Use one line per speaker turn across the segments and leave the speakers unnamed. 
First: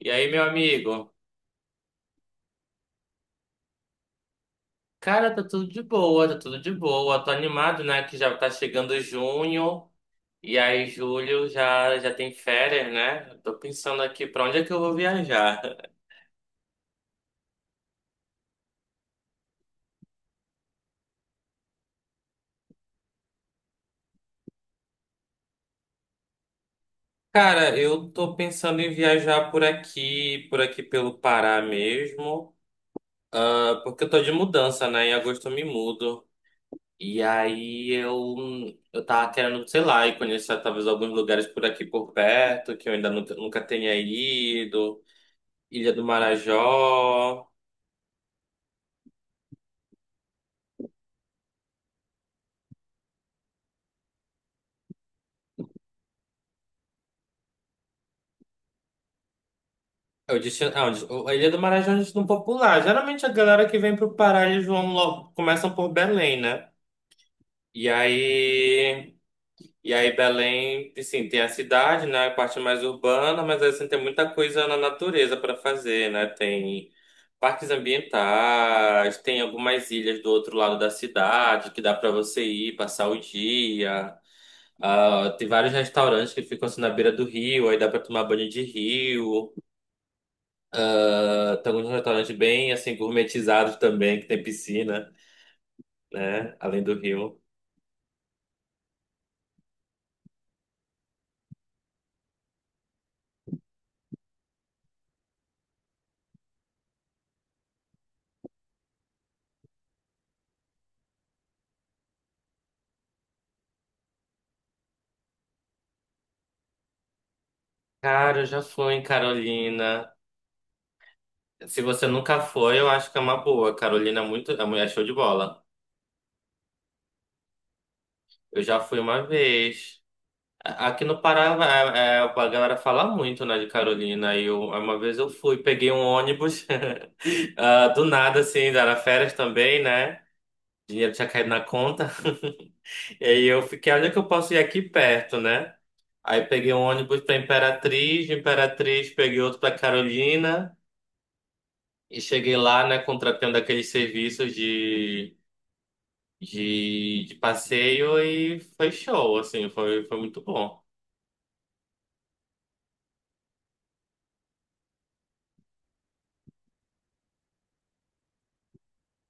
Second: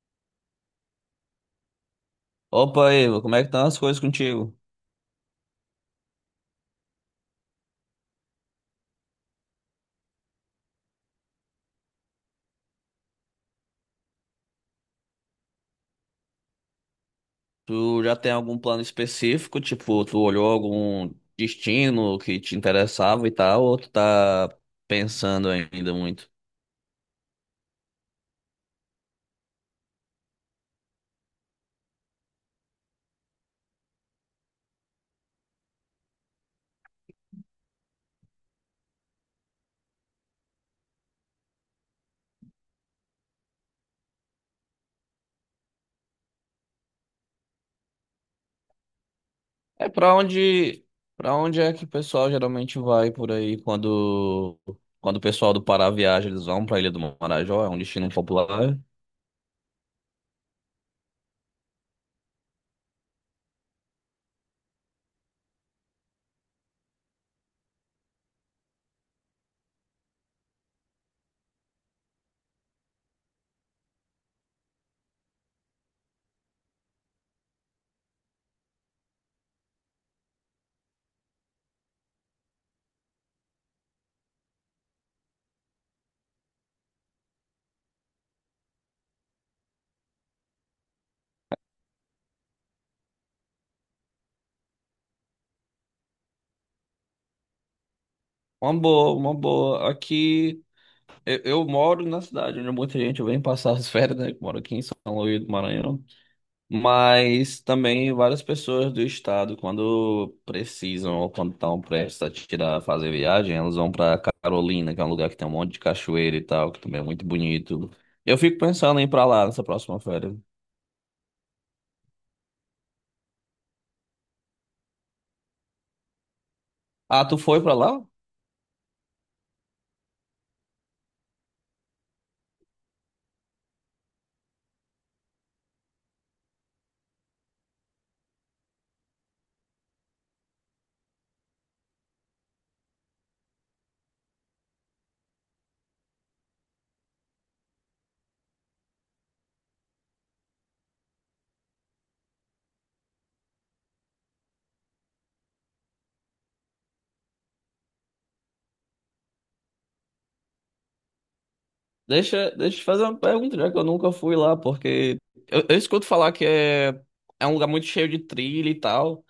E aí, meu amigo?
Opa, Ivo, como é que estão as coisas contigo?
Cara, tá tudo de boa, tá tudo de boa. Tô animado, né? Que já tá chegando junho. E aí, julho já tem férias, né? Tô pensando aqui pra onde é que eu vou viajar.
Tu já tem algum plano específico? Tipo, tu olhou algum destino que te interessava e tal, ou tu tá pensando ainda muito?
Cara, eu tô pensando em viajar por aqui, pelo Pará mesmo. Ah, porque eu tô de mudança, né? Em agosto eu me mudo. E aí eu tava querendo, sei lá, ir conhecer talvez alguns lugares por aqui por perto, que eu ainda nunca tenha ido. Ilha do Marajó.
É pra onde, para onde é que o pessoal geralmente vai por aí quando o pessoal do Pará viaja, eles vão pra Ilha do Marajó, é um destino popular.
Eu disse, ah, a Ilha do Marajó é um destino popular. Geralmente a galera que vem pro Pará, eles vão logo, começam por Belém, né? E aí, e aí Belém, assim, tem a cidade, né, a parte mais urbana, mas assim tem muita coisa na natureza para fazer, né? Tem parques ambientais, tem algumas ilhas do outro lado da cidade que dá para você ir passar o dia. Ah, tem vários restaurantes que ficam assim na beira do rio, aí dá para tomar banho de rio. Ah, estamos num restaurante bem assim gourmetizado também, que tem piscina, né? Além do rio.
Uma boa, uma boa. Aqui eu moro na cidade onde muita gente vem passar as férias, né? Que moro aqui em São Luís do Maranhão. Mas também várias pessoas do estado, quando precisam ou quando estão prestes a tirar, fazer viagem, elas vão para Carolina, que é um lugar que tem um monte de cachoeira e tal, que também é muito bonito. Eu
Cara, eu
fico
já fui
pensando
em
em ir para lá nessa próxima
Carolina.
férias.
Se você nunca foi, eu acho que é uma boa. Carolina é muito, é mulher show de bola.
Ah, tu foi para lá?
Eu já fui uma vez. Aqui no Pará, a galera fala muito, né, de Carolina. E eu, uma vez eu fui, peguei um ônibus, ah, do nada, assim, era férias também, né? Dinheiro tinha caído na conta. E aí eu fiquei, olha que eu posso ir aqui perto, né? Aí peguei um ônibus para Imperatriz, de Imperatriz peguei outro para Carolina e cheguei lá, né, contratando aqueles serviços de passeio e foi show, assim, foi muito bom.
Deixa, deixa eu te fazer uma pergunta, já que eu nunca fui lá, porque eu escuto falar que é, é um lugar muito cheio de trilha e tal.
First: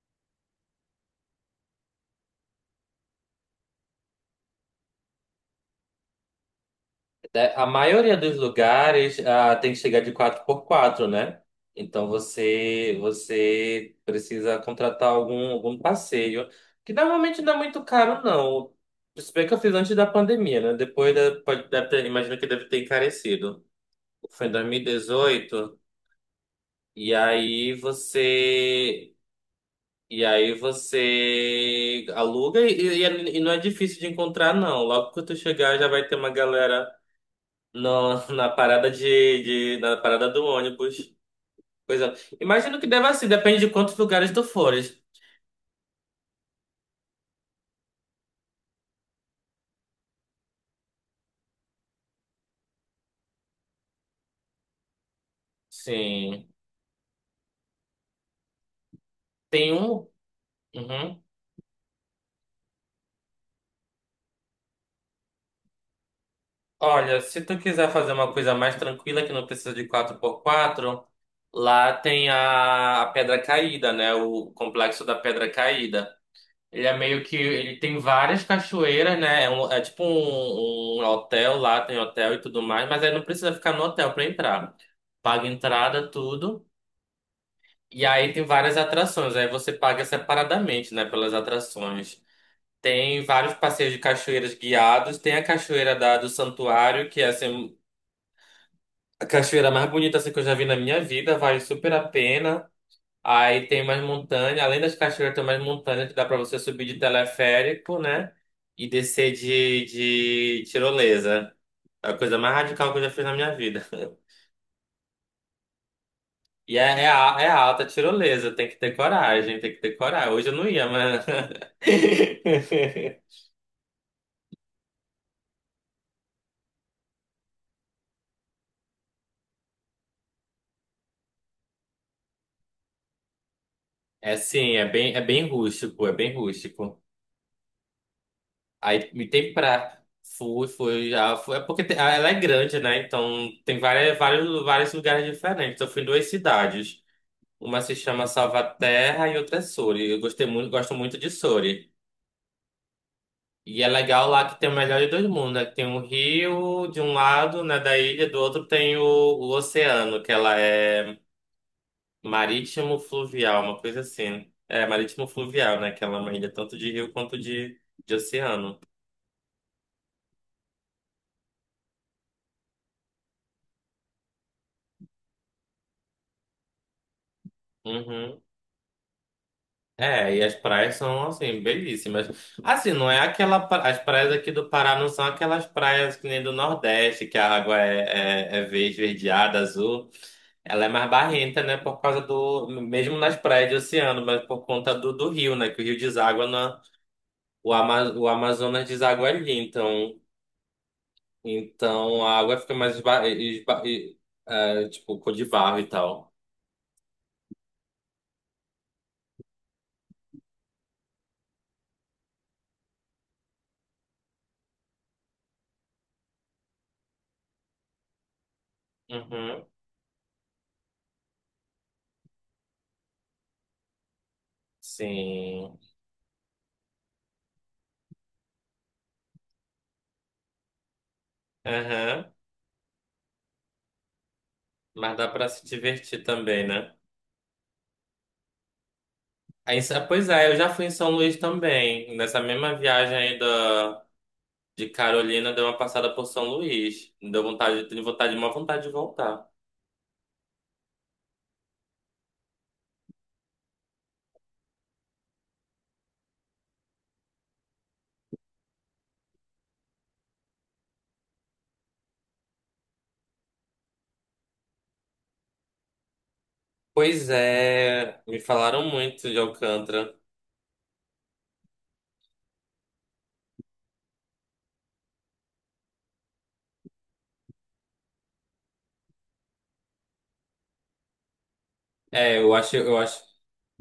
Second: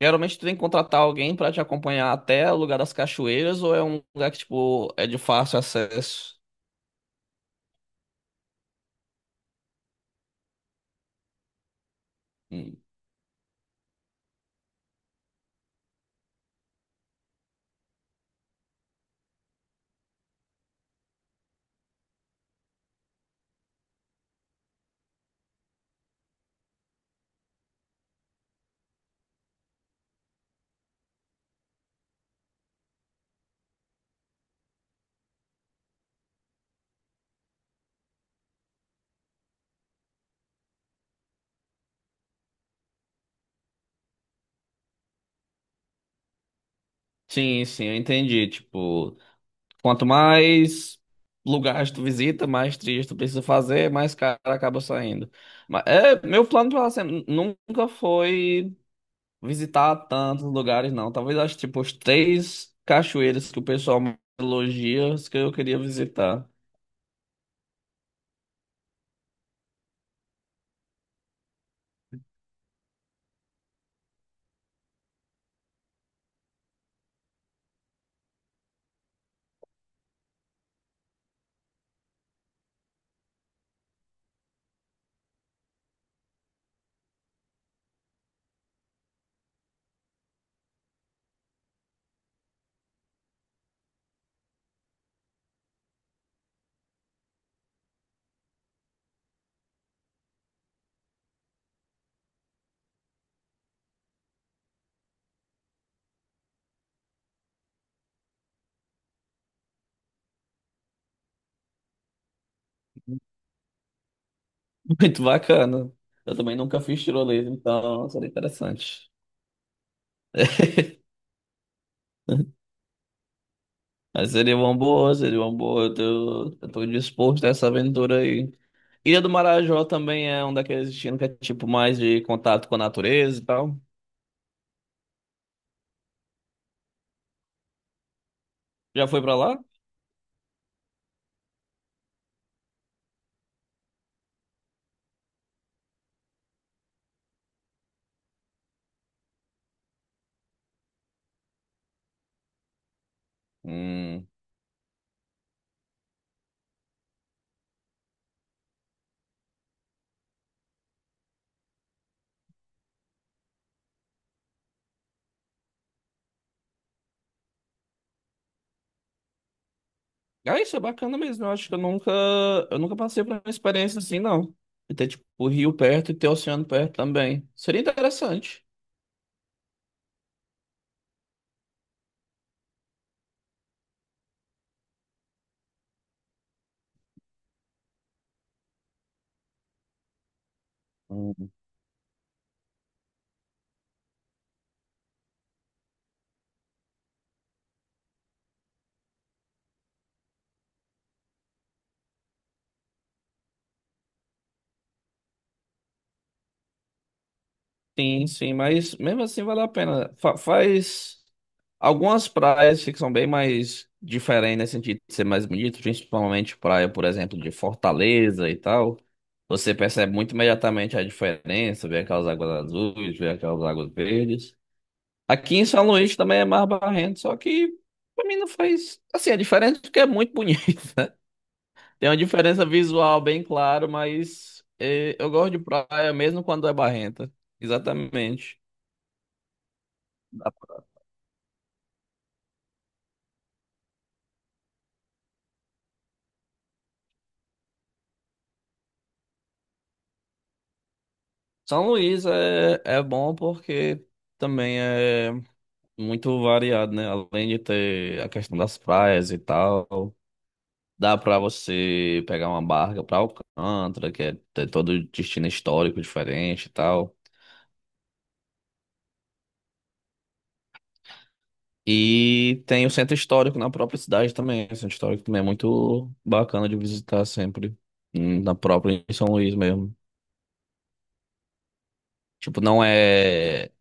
Geralmente tu tem que contratar alguém para te acompanhar até o lugar das cachoeiras, ou é um lugar que, tipo, é de fácil acesso?
É, a maioria dos lugares ah, tem que chegar de quatro por quatro, né? Então você precisa contratar algum passeio, que normalmente não é muito caro, não. Se bem que eu fiz antes da pandemia, né? Depois da, imagino que deve ter encarecido. Foi em 2018 e aí você. E aí você aluga e não é difícil de encontrar, não. Logo que tu chegar, já vai ter uma galera no, na parada na parada do ônibus. Pois é. Imagino que deva ser, depende de quantos lugares tu fores.
Sim, sim, eu entendi. Tipo, quanto mais lugares tu visita, mais trilhas tu precisa fazer, mais caro acaba saindo. Mas é, meu
Sim.
plano pra sempre nunca foi
Tem
visitar
um.
tantos lugares, não.
Uhum.
Talvez acho tipo os três cachoeiras que o pessoal mais elogia, as que eu queria visitar.
Olha, se tu quiser fazer uma coisa mais tranquila que não precisa de quatro por quatro, lá tem a Pedra Caída, né? O complexo da Pedra Caída. Ele é meio que. Ele tem várias cachoeiras, né? É, é tipo um hotel lá, tem hotel e tudo mais, mas aí não precisa ficar no hotel pra entrar. Paga entrada, tudo. E aí tem várias atrações, aí você paga separadamente, né, pelas atrações. Tem vários passeios de cachoeiras guiados, tem a cachoeira do Santuário, que é assim, a cachoeira mais bonita assim, que eu já vi na minha vida, vale super a pena. Aí tem mais montanha, além das cachoeiras tem mais montanha que dá pra você subir de teleférico, né, e descer de, tirolesa. É a coisa mais radical que eu já fiz na minha vida.
Muito bacana. Eu também
E
nunca fiz
é
tirolesa,
alta
então seria
tirolesa, tem que ter
interessante.
coragem, tem que ter coragem. Hoje eu não ia, mas.
Mas seria uma boa, seria uma boa. Eu tô disposto a essa aventura aí. Ilha do Marajó também é um daqueles destinos que é tipo mais de contato com a natureza e tal.
É sim, é bem rústico, é bem rústico.
Já
Aí
foi
me
pra
tem
lá?
pra. Fui, fui, já fui. É porque ela é grande, né? Então tem várias, vários lugares diferentes. Eu fui em duas cidades. Uma se chama Salvaterra e outra é Sori. Eu gostei muito, gosto muito de Sori. E é
Hum.
legal lá que tem o melhor de dois mundos, né? Que tem o rio de um lado, né, da ilha, do outro tem o oceano, que ela é marítimo fluvial, uma coisa assim. É, marítimo fluvial, né? Que ela é uma ilha tanto de rio quanto de oceano.
Ah, isso é bacana mesmo. Eu acho que eu nunca passei por uma experiência assim, não. E ter tipo o rio perto e ter o oceano perto também. Seria
Uhum.
interessante.
É, e as praias são, assim, belíssimas. Assim, não é aquela. As praias aqui do Pará não são aquelas praias que nem do Nordeste, que a água é, é verde, verdeada, azul. Ela é mais
Hum.
barrenta, né? Por causa do. Mesmo nas praias de oceano, mas por conta do rio, né? Que o rio deságua na. O Amazonas deságua ali. Então, então a água fica mais. É, tipo, cor de barro e tal.
Sim, sim, mas mesmo assim vale a pena. Fa- faz. Algumas praias que são bem mais diferentes nesse sentido de ser mais bonito, principalmente praia, por exemplo, de Fortaleza e tal.
Uhum.
Você percebe muito imediatamente a diferença, vê aquelas águas azuis, vê aquelas águas verdes. Aqui em
Sim.
São Luís também é mais barrento, só que pra mim não faz. Assim, a diferença é porque é muito bonita. Tem uma
Aham.
diferença visual bem clara, mas
Mas dá
eu
pra
gosto de
se
praia
divertir
mesmo
também,
quando é
né?
barrenta. Exatamente.
Aí, pois é, eu já fui em São Luís também. Nessa mesma viagem aí de Carolina deu uma passada por São Luís. Me deu vontade, tenho vontade, uma vontade de voltar.
São Luís é, é bom porque também é. Muito variado, né? Além de ter a questão das praias e tal, dá pra você pegar uma barca pra Alcântara, que é tem todo o destino histórico diferente e tal.
Pois é, me falaram muito de Alcântara.
E tem o centro histórico na própria cidade também. O centro histórico também é muito bacana de visitar sempre, na própria em São Luís mesmo. Tipo,
Eu acho.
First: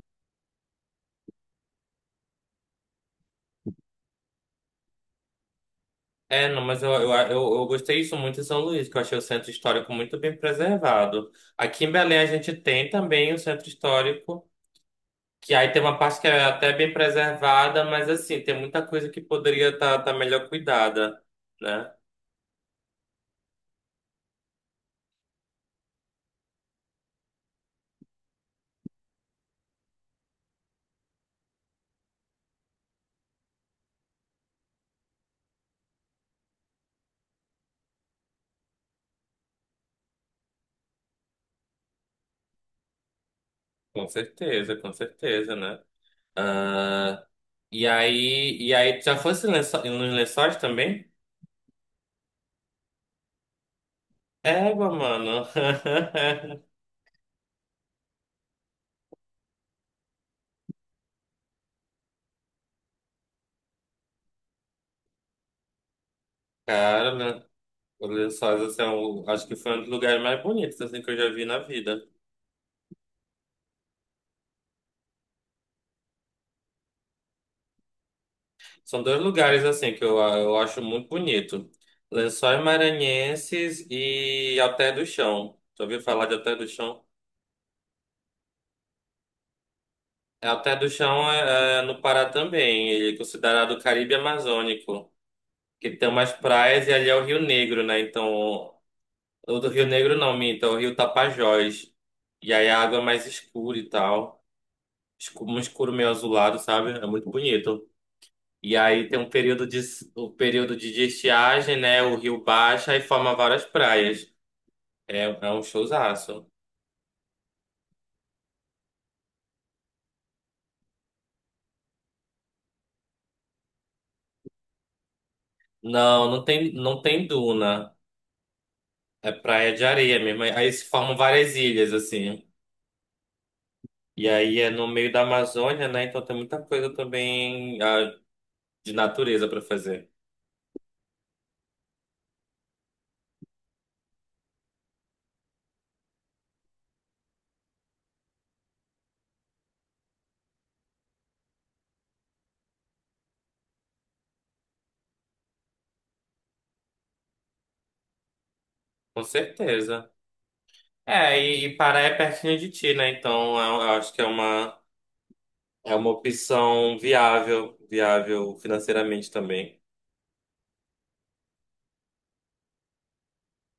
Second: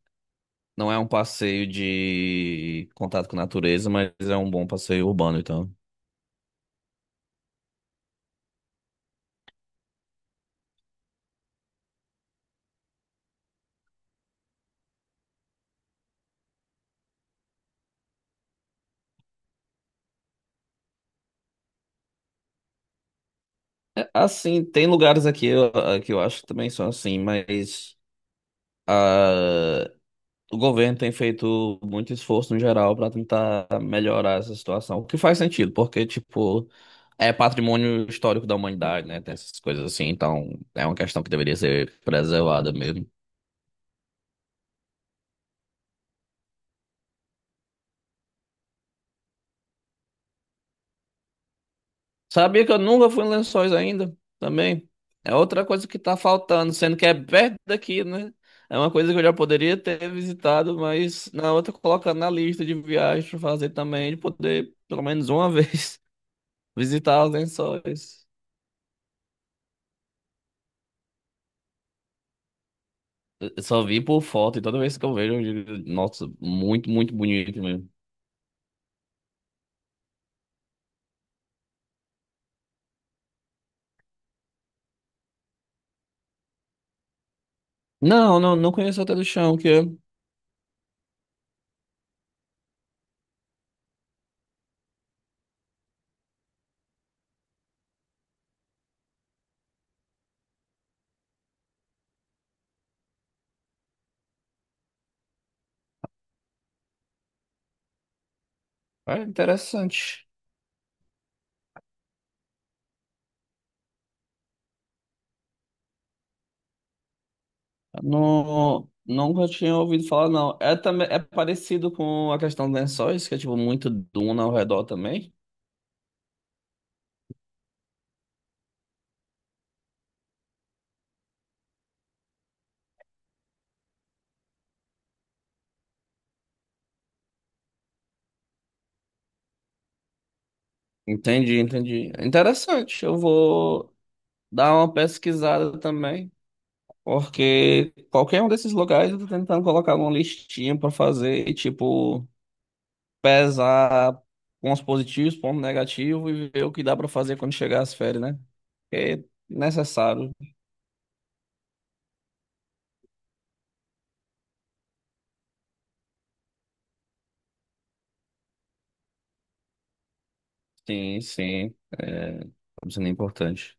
não é um passeio de contato com a natureza, mas é um bom passeio urbano, então.
É, não, mas eu gostei isso muito em São Luís, que eu achei o centro histórico muito bem preservado. Aqui em Belém a gente tem também o centro histórico, que aí tem uma parte que é até bem preservada, mas assim, tem muita coisa que poderia estar melhor cuidada, né?
É, assim, tem lugares aqui eu- ah, que eu acho que também são assim, mas ah, o governo tem feito muito esforço no geral para tentar melhorar essa situação, o que faz sentido, porque, tipo, é patrimônio histórico da humanidade, né? Tem essas coisas assim, então é uma questão que deveria ser preservada mesmo.
Com certeza, né? Ah, e aí, tu já nos lençóis também?
Sabia que eu nunca fui em Lençóis ainda,
Égua,
também. É
mano.
outra coisa que tá faltando, sendo que é perto daqui, né? É uma coisa que eu já poderia ter visitado, mas na outra colocando na lista de viagens pra fazer também, de poder, pelo menos uma vez,
Cara,
visitar os
né? Os
Lençóis.
lençóis, assim, acho que foi um dos lugares mais bonitos, assim, que eu já vi na vida.
Eu só vi por foto e toda vez que eu vejo, eu digo, nossa, muito, muito bonito mesmo.
São dois lugares, assim, que eu acho muito bonito. Lençóis Maranhenses e Alter do Chão. Já ouviu falar de Alter do Chão?
Não, não, não conheço até do chão, que é
É, Alter do Chão é no Pará também. Ele é considerado o Caribe Amazônico. Que tem umas praias e ali é o Rio Negro, né? Então, o do Rio Negro não, minta, o Rio Tapajós. E aí a água é mais escura e tal. Um escuro meio azulado, sabe? É muito bonito. E aí tem
é
um período de,
interessante.
o período de estiagem, né? O rio baixa e forma várias praias. É, é um showzaço.
Não, nunca tinha ouvido falar, não. É também é parecido com a questão dos lençóis, que é tipo muito duna ao redor também.
Não, não tem duna. É praia de areia mesmo. Aí se formam várias ilhas, assim. E aí é no meio da Amazônia, né? Então tem muita coisa também, ah, de natureza pra fazer.
Entendi, entendi. Interessante. Eu vou dar uma pesquisada também, porque qualquer um desses lugares eu tô tentando colocar uma listinha pra fazer e tipo pesar pontos positivos, pontos negativos e ver o que dá pra fazer quando chegar as férias, né? É
Com certeza.
necessário.
É, e Pará é pertinho de ti, né? Então eu acho que é uma opção viável, viável financeiramente também.
Sim, sim. É, isso é importante.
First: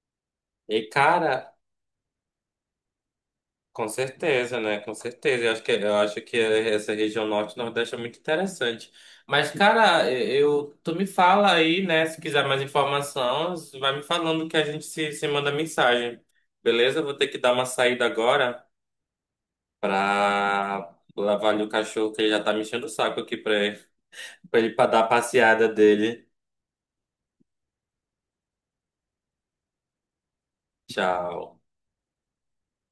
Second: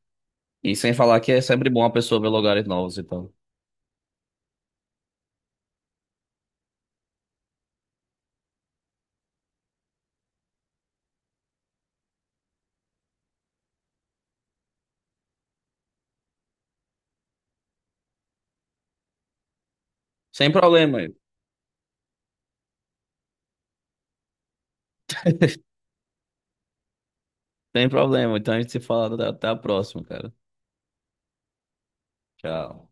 E
E
sem falar que é
cara,
sempre bom a pessoa ver lugares novos e tal.
com certeza, né? Com certeza. Eu acho que essa região norte-nordeste é muito interessante. Mas, cara, eu, tu me fala aí, né? Se quiser mais informação, vai me falando que a gente se manda mensagem. Beleza? Eu vou ter que dar uma saída agora
Sem
pra
problema,
lavar ali o cachorro que ele já tá me enchendo o saco aqui pra pra ele pra dar a passeada dele.
sem problema. Então a gente se fala até a próxima, cara.
Tchau.
Tchau.